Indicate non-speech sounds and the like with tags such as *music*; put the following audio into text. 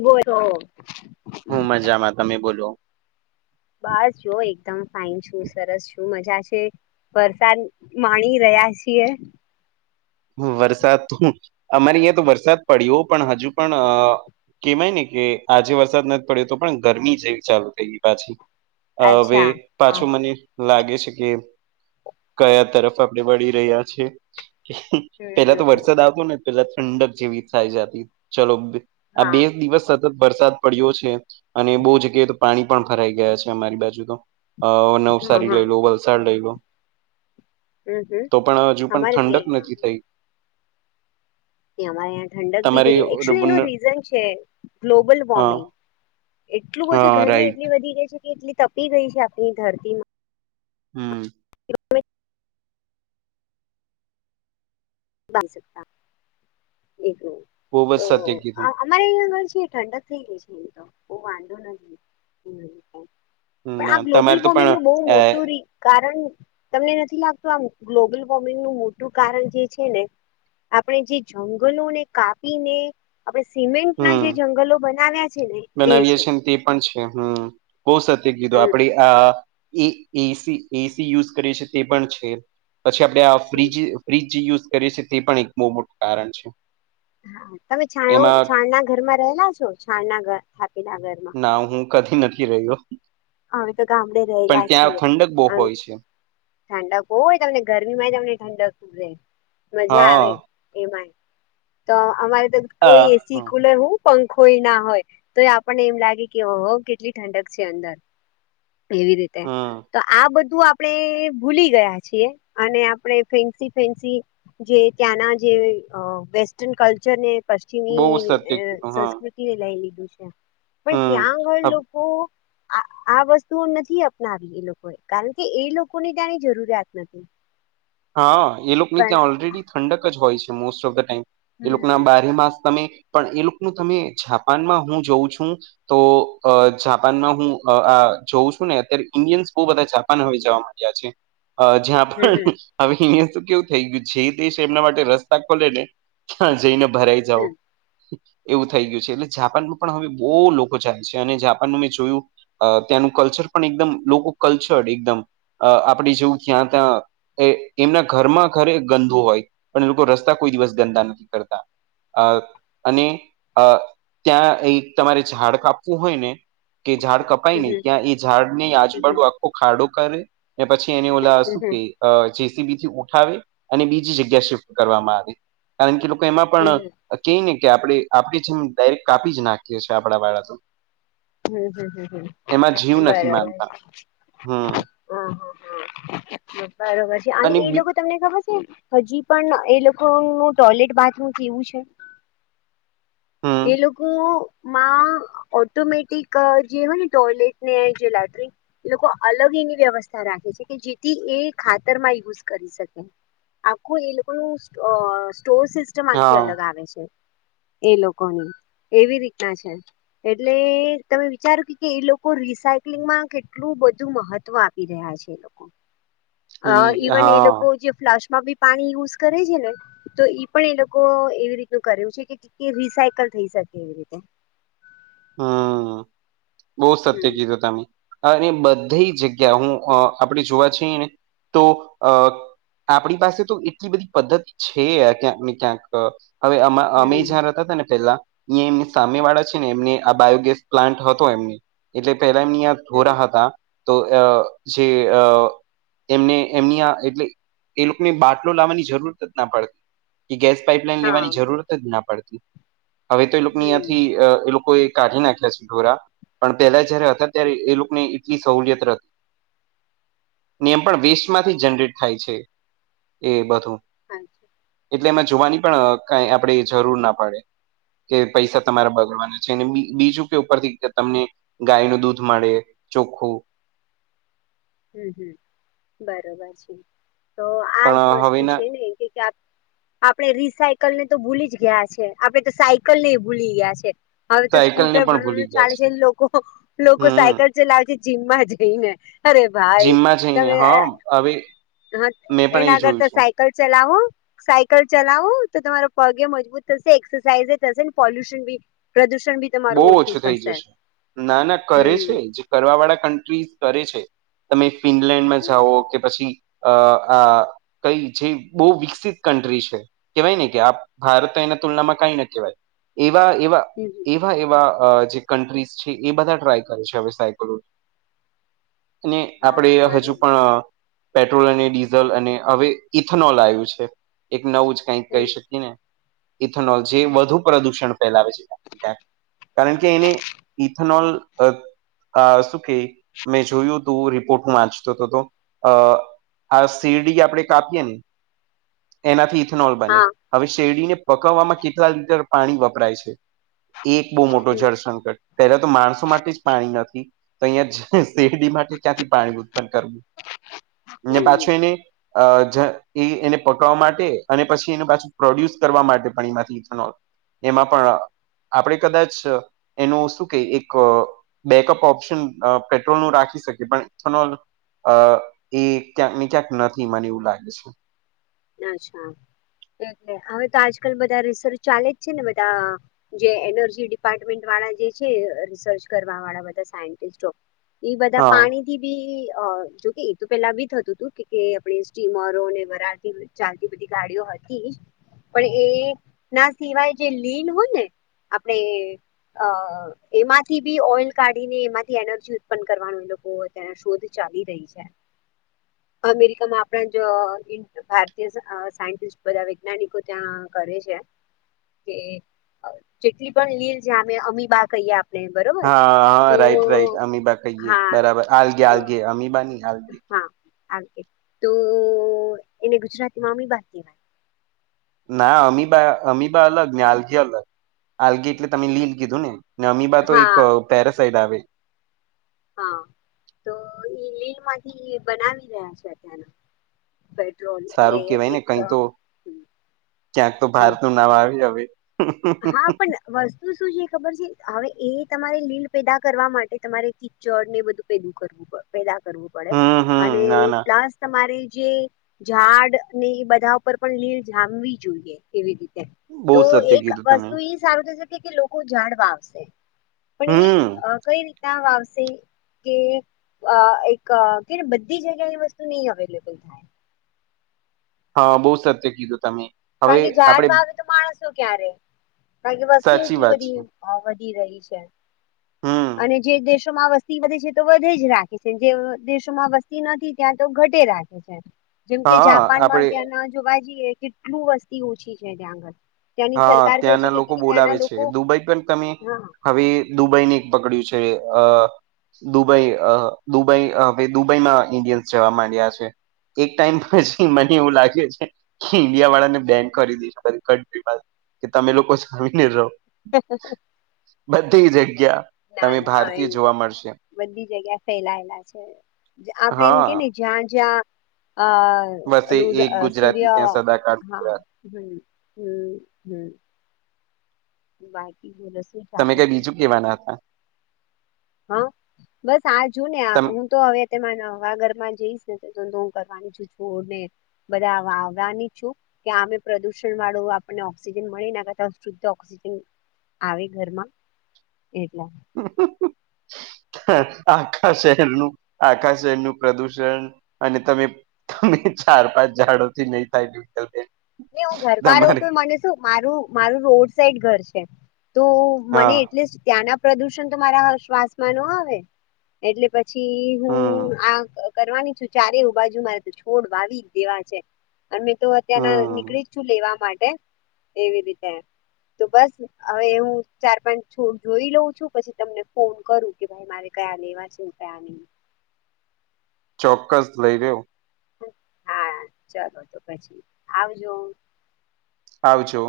Go તો હું મજામાં તમે બોલો બાસ જો એકદમ ફાાઈન છું સરસ છું મજા છે વરસાદ માણી રહ્યા છીએ. વરસાદ તો અમારે અહીં તો વરસાદ પડ્યો પણ હજુ પણ કેમાય ને કે આજે વરસાદ નથી પડ્યો તો પણ ગરમી જેવી ચાલુ થઈ ગઈ પાછી વે અચ્છા પાછું હા મને લાગે છે કે કયા તરફ આપણે વળી રહ્યા છે. હમ પેલા હમ તો હમ વરસાદ આવતો ને પેલા ઠંડક જેવી થાય જતી ચાલો આ હા બે દિવસ વરસાદ પડ્યો છે અને બહુ જગ્યાએ તો પાણી પણ ફરાઈ ગયા છે અમારી બાજુ તો અ હા નવસારી હા લઈ લો વલસાડ લઈ લો. હમ હમ તો પણ હજુ પણ અમારે બી ઠંડક નથી અહિયાં થઈ. અમારે્યાં ઠંડક બી તમારે થઇ ગઈ એકચ્યુલી એનું રીઝન છે ગ્લોબલ હા વોર્મિંગ એટલું બધું હા ગરમી રાઈટ એટલી વધી ગઈ છે કે એટલી તપી ગઈ છે આપણી ધરતીમાં હમ. *inaudible* બન સકતા એક રમ બહુ જ તો સત્ય આ કીધું આ અમારે અં ઘર છે ઠંડક થઈ ગઈ છે એ તો બહ વાંધો નથી એ હમ પણ ના, આ ગ્લોબલ તમારે તો પણ વોર્મિંગનુંું બહુ અ મોટું રી કારણ તમને નથી લાગતું આમ ગ્લોબલ વોર્મિંગનુંું મોટું કારણ છે છે ને આપણે જે જંગલોને કાપીને આપણે સિમેન્ટ ના જે હમ જંગલો બનાવ્યા છે ને બનાવીએ છે ને તે પણ છે હમ બહ સત્ય કીધું હમ. આપણે અ એ એસી એસી યુઝ કરે છે તે પણ છે. પછી આપડે આ ફ્રીજ ફ્રીજ જે યુઝ કરીએ છીએ તે પણ એક બહુ મોટું કારણ છે. હા તમે છા એમાં છાણ ના ઘરમાં રહેલા છો છાણ ના ઘર છાપી ના ઘરમાં ના હું કથી નથી રહ્યો. અમે તો ગામડે પણ રહેલા ત્યાં છીએ. ઠંડક બહુ હોય છે ઠંડક હોય તમને ગરમીમાં તમને ઠંડકે રે મજા હા આવે એમાંય તો અમારે તો આ કોઈ એસી હમ કુલર હું પંખોય ના હોય તો આપણને એમ લાગે કે ઓ કેટલી ઠંડક છે અંદર. એવી રીતે હમ તો આ બધું આપણે ભૂલી ગયા છીએ અને આપણે ફેન્સી ફેન્સી જે ત્યાંના જે વેસ્ટન કલ્ચર ને બહુ પશ્ચિમી સત્ય કીધું હા સંસ્કૃતિ લઈ લીધું છે પણ હમ ત્યાં આગળ લોકો આ વસ્તુઓ નથી અપનાવી એ લોકોએ કારણ કે એ લોકોને ત્યાંની જરૂરિયાત નથી. હા એ લોકોની પણ ત્યાં ઓલરેડી ઠંડક જ હોય છે મોસ્ટ ઓફ ધ ટાઈમ એ લોકો ના હમ બારે માસ તમે પણ એ લોકોનું તમે જાપાનમાં હું જોઉં છું. તો અ જાપાનમાં હું અ આ જોઉં છું ને અત્યારે ઇન્ડિયન્સ બહ બધા જાપાન હવે જવા માંડ્યા છે. અ જ્યાં હમ પણ હવે અહીયાયા તો કેવું થઈ ગયું જે દેશ એમના માટે રસ્તા ખોલે ને ત્યાં જઈને ભરાઈ જાઓ. હમ એવું થઈ ગયું છે એટલે જાપાનમાં પણ હવે બહુ લોકો જાય છે અને જાપાનમાં મેં જોયું અ ત્યાંનું કલ્ચર પણ એકદમ લોકો કલ્ચર એકદમ આપણે જેવું ત્યાં ત્યાં એ એમના ઘરમાં ઘરે ગંદો હોય પણ એ લોકો રસ્તા કોઈ દિવસ ગંદા નથી કરતા. અ અને અ ત્યાં એ તમારે ઝાડ કાપવું હોય ને કે ઝાડ કપાય નને હમ ત્યાં એ ઝાડ ને હમ આજુબાજુ હમ આખો ખાડો કરે પછી એને ઓલા હમ શું હમ કેય્ જેસીબી થી ઉઠાવે અને બીજી જગ્યા શિફ્ટ કરવામાં આવે. કારણ કે લોકો એમાં પણ હમ ક ને કે આપણે આપણે જેમ ડાયરેક્ટ કાપી જ નાખીએ છીએ આપણા વાળા તો. હમ હમ હમ એમાં જીવ હમ નથી બરોબર. માનતા હા હમ હા હા બરોબર છે અને એ લોકો તમને ખબર છે હજી પણ એ લોકો નું ટોયલેટ બાથરૂમ કેવું છે. હમ એ લોકો માં ઓટોમેટ. જે હો ને ટોયલેટ ને જે લેટરીન. એ લોકો અલગ એની વ્યવસ્થા રાખે છે કે જેથી એ ખાતર માં યુઝ કરી શકે. આખું એ લોકો ન સ્ટોર સિસ્ટમ આખી હા અલગ આવે છે એ લોકોની એવી રીતના છે એટલે. તમે વિચાર્યું કે કે એ લોકો રીસાયક્લિંગમાં કેટલું બધું મહત્વ આપી રહ્યા છે. અ ઈ ઇવન એ હા લોકો જે ફ્લાશ માં બી પાણી યુઝ કરે છે ને તો ઈ પણ એ લોકો એવી રીતનું કર્યું છે કે રિસાયકલ થઈ શકે એવી રીતે. હા. બહુ સત્ય હમ કીધું તમે અને બધી જગ્યા હું આપણે જોવા છએ ને તો અ આપણી પાસે તો એટલી બધી પદ્ધતિ છે આ ક્યાંક ને ક્યાંક. હવે અ અમે હમ જ્યાં હતા હતા ને પેલા અહીંયા એમની સામે વાળા છે ને એમને. આ બાયોગેસ પ્લાન્ટ હતો એમને એટલે પેલા એમની આ હમ ધોરા હતા. તો આ જે અ. એમને એમની આ એટલે એ લોકોને બાટલો લાવવાની જરૂર જ ના પડતી કે ગેસ. પાપલાઈન હા લેવાની જરૂરત જ ના પડતી હવે તો એ લોકો હમ અંથી એ લોકો. કાઢી નાખ્યા છે ઢોરા પણ પેલા જયારે હતા ત્યારે એ લોકોની એટલી સહલિયત હતી. નિયમ પણ વેસ્ટમાંથી જનરેટ થાય છે એ બધું. હા. એટલે એમાં જોવાની પણ કઈ આપણે જરૂર ના પડે કે પૈસા તમારે બગડવાના છેને. બીજું કે ઉપરથી તમને ગાય નું દૂધ મળે ચોખ્ખું હમ હમ બરોબર છે. તો પણ આજ અ, વસ્તુ હવેના છે ને કે. આપડણે રીસાયકલ ને તો ભૂલી જ ગયા છે આપડે તો સાયકલ ને ભૂલી ગયા છે. હવે તો સાયકલ ને સ્કૂટર પણ ભૂલી ગયા ચાલે છે લોકો લોકો હમ સાયકલ. લાજ જીમમાં જઈ ને અરે. ભાઈ જીમમાં જઈને તમે હા હવે. હા મેં પણ એના એ આગળ જોયું તો છે સાયકલ ચલાવો. સાયકલ ચલાવું તો તમારો પગે મજબૂત થશે એક્સરસાઇઝ થશે પોલ્યુશની. પ્રદૂષણ બી. બહુ તમારું ઓછું થઈ થશે જશે ના ના કરે છે. હમ કરવા વાળા કન્ટ્રીઝ કરે છે તમે ફિનલેન્ડમાં જાઓ કે પછી. અ આ કઈ જે બહુ વિકસિત કન્ટ્રી છે. કેહેવાય ને કે ભારત એના તુલનામાં કઈ ન કહેવાય એવા એવા. હમ એવા એવા જે કન્ટ્રીઝ છે એ બધા ટ્રાય કરે છે હવે સાયક્લોન. અને હા આપડે હજુ બરોબર પણ અહ પેટ્રોલ અને ડીઝલ અને હવે ઇથનોલ આયું છે, એક નવું જ કઈ હમ કહી શકીએ ને ઇથેનોલ જે વધુ પ્રદુષણ ફેલાવે છે. કારણકે એને ઇથનલ શું કે મેં જોયું હતું રિપોર્ટ હું વાંચતો હતો હતો અહ આ શીરડી આપડે કાપીએ ને એનાથી ઇથેનોલ બને, હા હવે શેરડીને પકવવામાં કેટલા લીટર પાણી વપરાય છે. એ એક બો મોટો હમ જળસંકટ. પહેલા તો માણસો માટે જ પાણી નથી તો અહીયાં શેરડી માટે ક્યાંથી પાણી ઉત્પન્ન કરવું. ને પાછો હમ એને અ *unintelligible* એ એને પકડવા માટે અને પછી એને પાછું પ્રોડ્યુસ કરવા માટે પણ એમાંથી ઇથેનોલ એમાં પણ આપડે કદાચ એનું શું કે એક બેકઅપ ઓપ્શન પેટ્રોલ નું રાખી શકે પણ ઇથેનોલ અહ એ ક્યાંક ને ક્યાંક નથી, મને એવું લાગે છે. અચ્છા એટલે હવે તો આજકાલ બધા રિસર્ચ ચાલે જ છે ને બધા જે એનર્જી ડિપાર્ટમેન્ટ વાળા જે છે, રિસર્ચ કરવા વાળા બધા સાયન્ટિસ્ટો એ બધા હા પાણી *unintelligible* જોકે એતો પેલા બી થતું હતું *unintelligible* સ્ટીમરો ને એ ભરાતી ચાલતી બધી ગાડીઓ હતી પણ એ ના સિવાય જે લીન હોય ને આપડે અહ એમાંથી બી ઓઈલ કાઢી ને એમાંથી એનર્જી ઉત્પન્ન કરવાનું એ લોકોના શોધ ચાલી રહી. છે અમેરિકામાં આપ *unintelligible* જો ભાર સાયન્ટિસ બધા વૈજ્ઞાનિકો ત્યાં કરે છે. કે જેટલી પણ લીલ ઝમે, અમીબા કહીએ આપ હા, હા રાઈટ રાઈટ અમીબા કહીએ હા બરાબર, આલગે હમ આલગે અમીબા નઈ આલગે હા આલગે તો એને ગુજરાતીમાં અમીબા કેહવાય. ના અમીબા અમીબા અલગ ને આલગે અલગ. આલગે એટલે તમે લીલ કીધું ને ને અમીબા તો એક હા પેરાસાઈડ આવે. હા, તો એ લીલ માંથી બનાવી રહ્યા છે *unintelligible* પેટ્રોલ એટલે સારું કેવાય ને એક કઈ તો હમ ક્યાંક તો ભારત નું નામ આવે હવે. હા પણ વસ્તુ શું છે ખબર છે, હવે એ તમારે લીલ પેદા કરવા માટે તમારે કિચડ ને બધું પેદુ કરવું પેદા કરવું પડે હમ હમ અને ના ના પ્લસ તમારે જે ઝાડને એ બધા ઉપર પણ લીલ જામવી જોઈએ, એવી રીતે બહુ તો સત્ય એક કીધું તમે વસ્તુ એ સારું થશે કે લોકો ઝાડ વાવશે, પણ હમ એ કઈ રીતના વાવશે કે અહ એક કે બધી જગ્યાની વસ્તુની અવેલેબલ થાય. હા, બો સત્ય કીધું તમે હવે કારણકે ઝાડ આપડે વાવે તો માણસો ક્યાં રેહ, કારણકે વસ્તી સાચી એટલી વાત છે બધી અહ વધી રહી છે હમ અને જે દેશ દેશમાં વસ્તી વધે છે તો વધે જ રાખે છે, જે દેશોમાં વસ્તી નથી ત્યાં તો ઘટે રાખે છે જેમકે હા જાપાનમાં આપડે ત્યાંના જોવા જઈએ કેટલું વસ્તી ઓછી છે ત્યાં આગળ ત્યાંની હા, સરકાર કે છે ત્યાંના કે લોકો ત્યાંના બોલાવે છે, લોકો દુબઈ પણ તમે હા હવે દુબઈ ને એક પકડ્યું છે અહ દુબઈ અહ દુબઈ અહ હવે દુબઈમાં ઇન્ડિયન્સ જવા માંડ્યા છે. એક ટાઈમ પછી મને એવું લાગે છે કે ઈન્ડિયા વાળાને બેન કરી દે છે બધી કન્ટ્રી કે તમે લોકો *unintelligible* ને રહો હ *unintelligible* બધી જગ્યા ના તમે ના ભારતીય એવું જોવા મળશે બધી જગ્યા ફેલાયેલા છે આપડે એમ કે હા જ્યાં જ્યાં વસે એક *unintelligible* ગુજરાતી સૂર્ય ત્યાં સદાકાળ હા. ગુજરાત હમ હમ હમ બાકી બોલશે તમે કઈ બીજું કેવાના હતા હા બસ આ જોુ ને તમ હું તો હવે તે હવા ઘરમાં જઈશ ને હું કરવાની છુને બધા આવવાની છું. કે અમે પ્રદુષણ વાળું આપણને ઓક્સિજન મળી નાખ શુદ્ધ ઓક્સિજન આવે ઘરમાં એટલા હ આખા શહેરનું આખા શહેરનુંું પ્રદુષણ અને તમે. તમે ચાર પાંચ ઝાડોથી નહી થાય બ. ન હું ઘરમાં રહ તો મને શું મારું મારું રોડ સાઈડ ઘર છે તો. મને હા એટલીસ્ટ ત્યાંના પ્રદુષણ તો મારા શ્વાસમાં ન આવે એટલે પછી. પછી હમ હું આ કરવાની છું ચારેવ બાજુ મારે તો છોડ વાવી જ દેવા છે. અને મેં તો અત્યારના હમ નીકળી જ છું લેવા માટે એવી રીતે. તો બસ હવે હું ચાર પાંચ છોડ જોઈ લઉં છું પછી તમને ફોન કરું કે ભાઈ. મારે કયા લેવા છે કયા ન. ચોક્કસ લઈ રહ્યો. હા ચાલો તો પછી આવજો. આવજો.